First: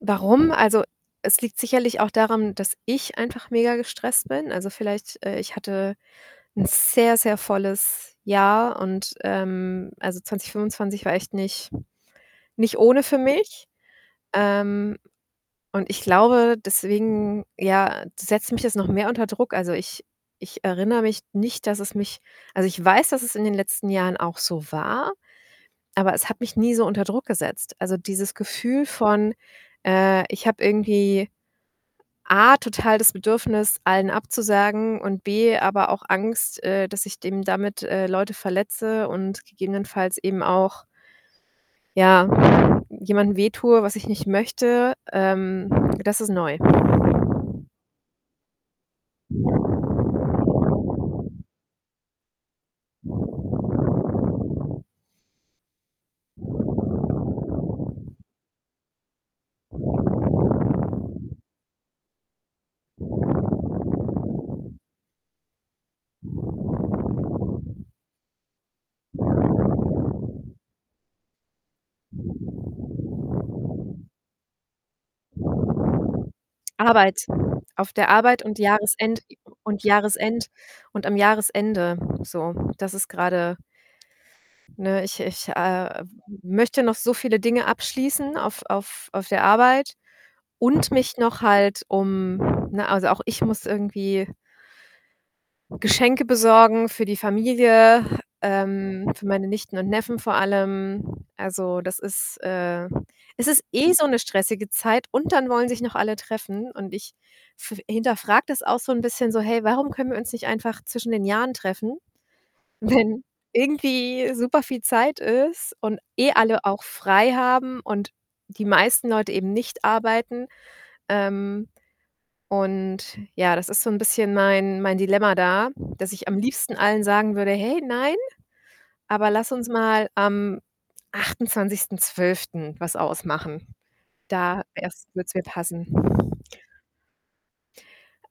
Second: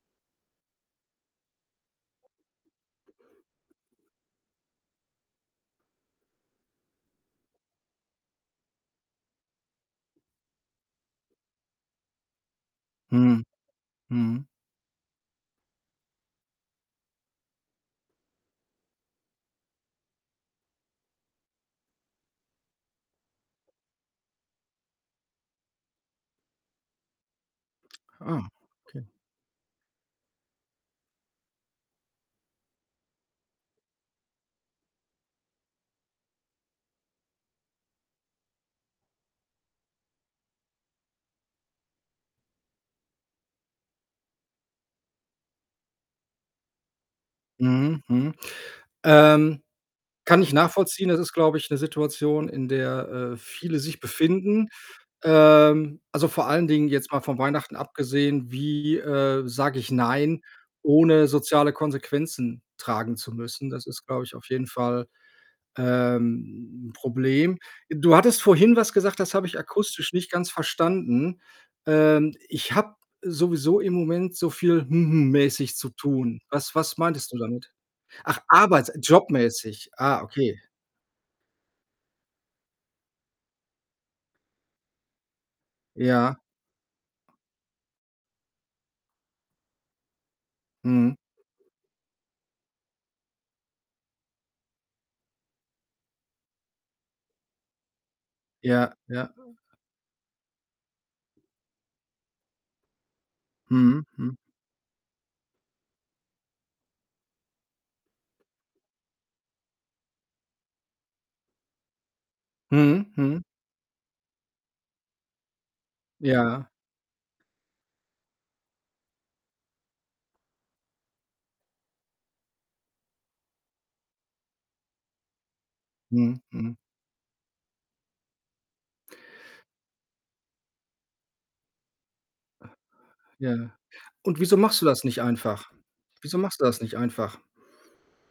Warum? Also, es liegt sicherlich auch daran, dass ich einfach mega gestresst bin. Also vielleicht, äh ich hatte 'n sehr, sehr volles Jahr und ähm, also 2025 war echt nicht nicht ohne für Mhm. mich. Mhm. Ähm, und ich glaube, deswegen, ja, setzt mich das noch mehr unter Druck. Also, ich ich erinnere mich nicht, dass es mich also, ich weiß, dass es in den letzten Jahren auch so war, aber es hat mich nie so unter Druck gesetzt. Also, dieses Ah, Gefühl okay. von, äh, ich habe irgendwie A total das Bedürfnis, allen abzusagen und B aber auch Angst, äh, dass ich dem damit, äh, Leute verletze und gegebenenfalls eben auch ja, jemandem wehtue, was ich nicht möchte, ähm, das ist neu. Mhm, mhm. Ähm, kann ich nachvollziehen. Das ist, glaube ich, 'ne Situation, in der, äh, viele sich befinden. Ähm, also, vor allen Dingen jetzt mal von Weihnachten abgesehen, wie, äh, sage ich: „Nein”, ohne soziale Konsequenzen tragen zu müssen? Das ist, glaube ich, auf jeden Fall, ähm, 'n 'n Problem. Du hattest vorhin was gesagt, das habe ich akustisch nicht ganz verstanden. Ähm: „Ich habe sowieso im Moment so viel ‚hm hm‘ mäßig zu tun.” Was was Arbeit. meintest du damit? Auf der Ach, Arbeit und arbeits Jahresend u und jobmäßig. Ah, Jahresend okay. und am Jahresende, so. Das ist grade ne, ich ich, äh, Ja. möchte noch so viele Dinge abschließen auf auf auf der Arbeit und Mhm. mich noch halt um ne, also, auch ich muss irgendwie Geschenke besorgen für die Familie, Ja, ähm, für ja. meine Nichten und Neffen vor allem. Also, das ist, äh, es ist eh so Mhm, 'ne mhm. stressige Zeit und dann wollen sich noch alle treffen. Und ich f f hinterfrage das auch so 'n bisschen so: „Hey, warum können wir uns nicht einfach zwischen den Jahren treffen, Mhm, wenn mhm. irgendwie super viel Zeit ist und eh alle Ja. auch frei haben und die meisten Leute eben nicht arbeiten", ähm, und ja, das ist so 'n bisschen mein mein Dilemma da, dass ich am Mhm, liebsten mhm. Allen sagen würde: „Hey, nein, aber lass uns mal am 28.12. was ausmachen. Ja. Und wieso Da machst du das erst nicht würde es mir einfach? passen." Wieso machst du das nicht einfach?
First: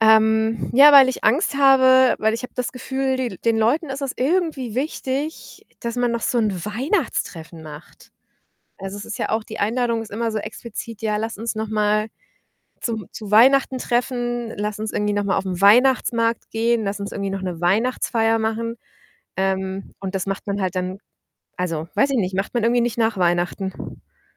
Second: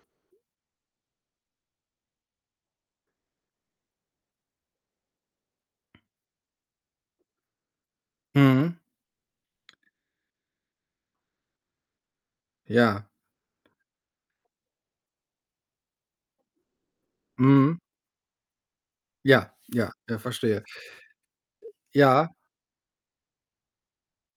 Ähm, ja, weil ich Angst habe weil ich habe das Gefühl, die den Leuten ist es irgendwie wichtig, dass man noch so 'n Weihnachtstreffen macht. Mhm. Also, es ist ja auch die Einladung ist immer so explizit: „Ja, lass uns noch mal Ja. zum zu Weihnachten treffen, lass uns irgendwie noch mal auf 'n Weihnachtsmarkt gehen, lass uns irgendwie noch 'ne Mhm. Weihnachtsfeier machen“. Ja, ja, Ähm, und ja, das macht verstehe. man Äh, halt dann also, weiß ich ja. nicht, macht man irgendwie nicht nach Weihnachten.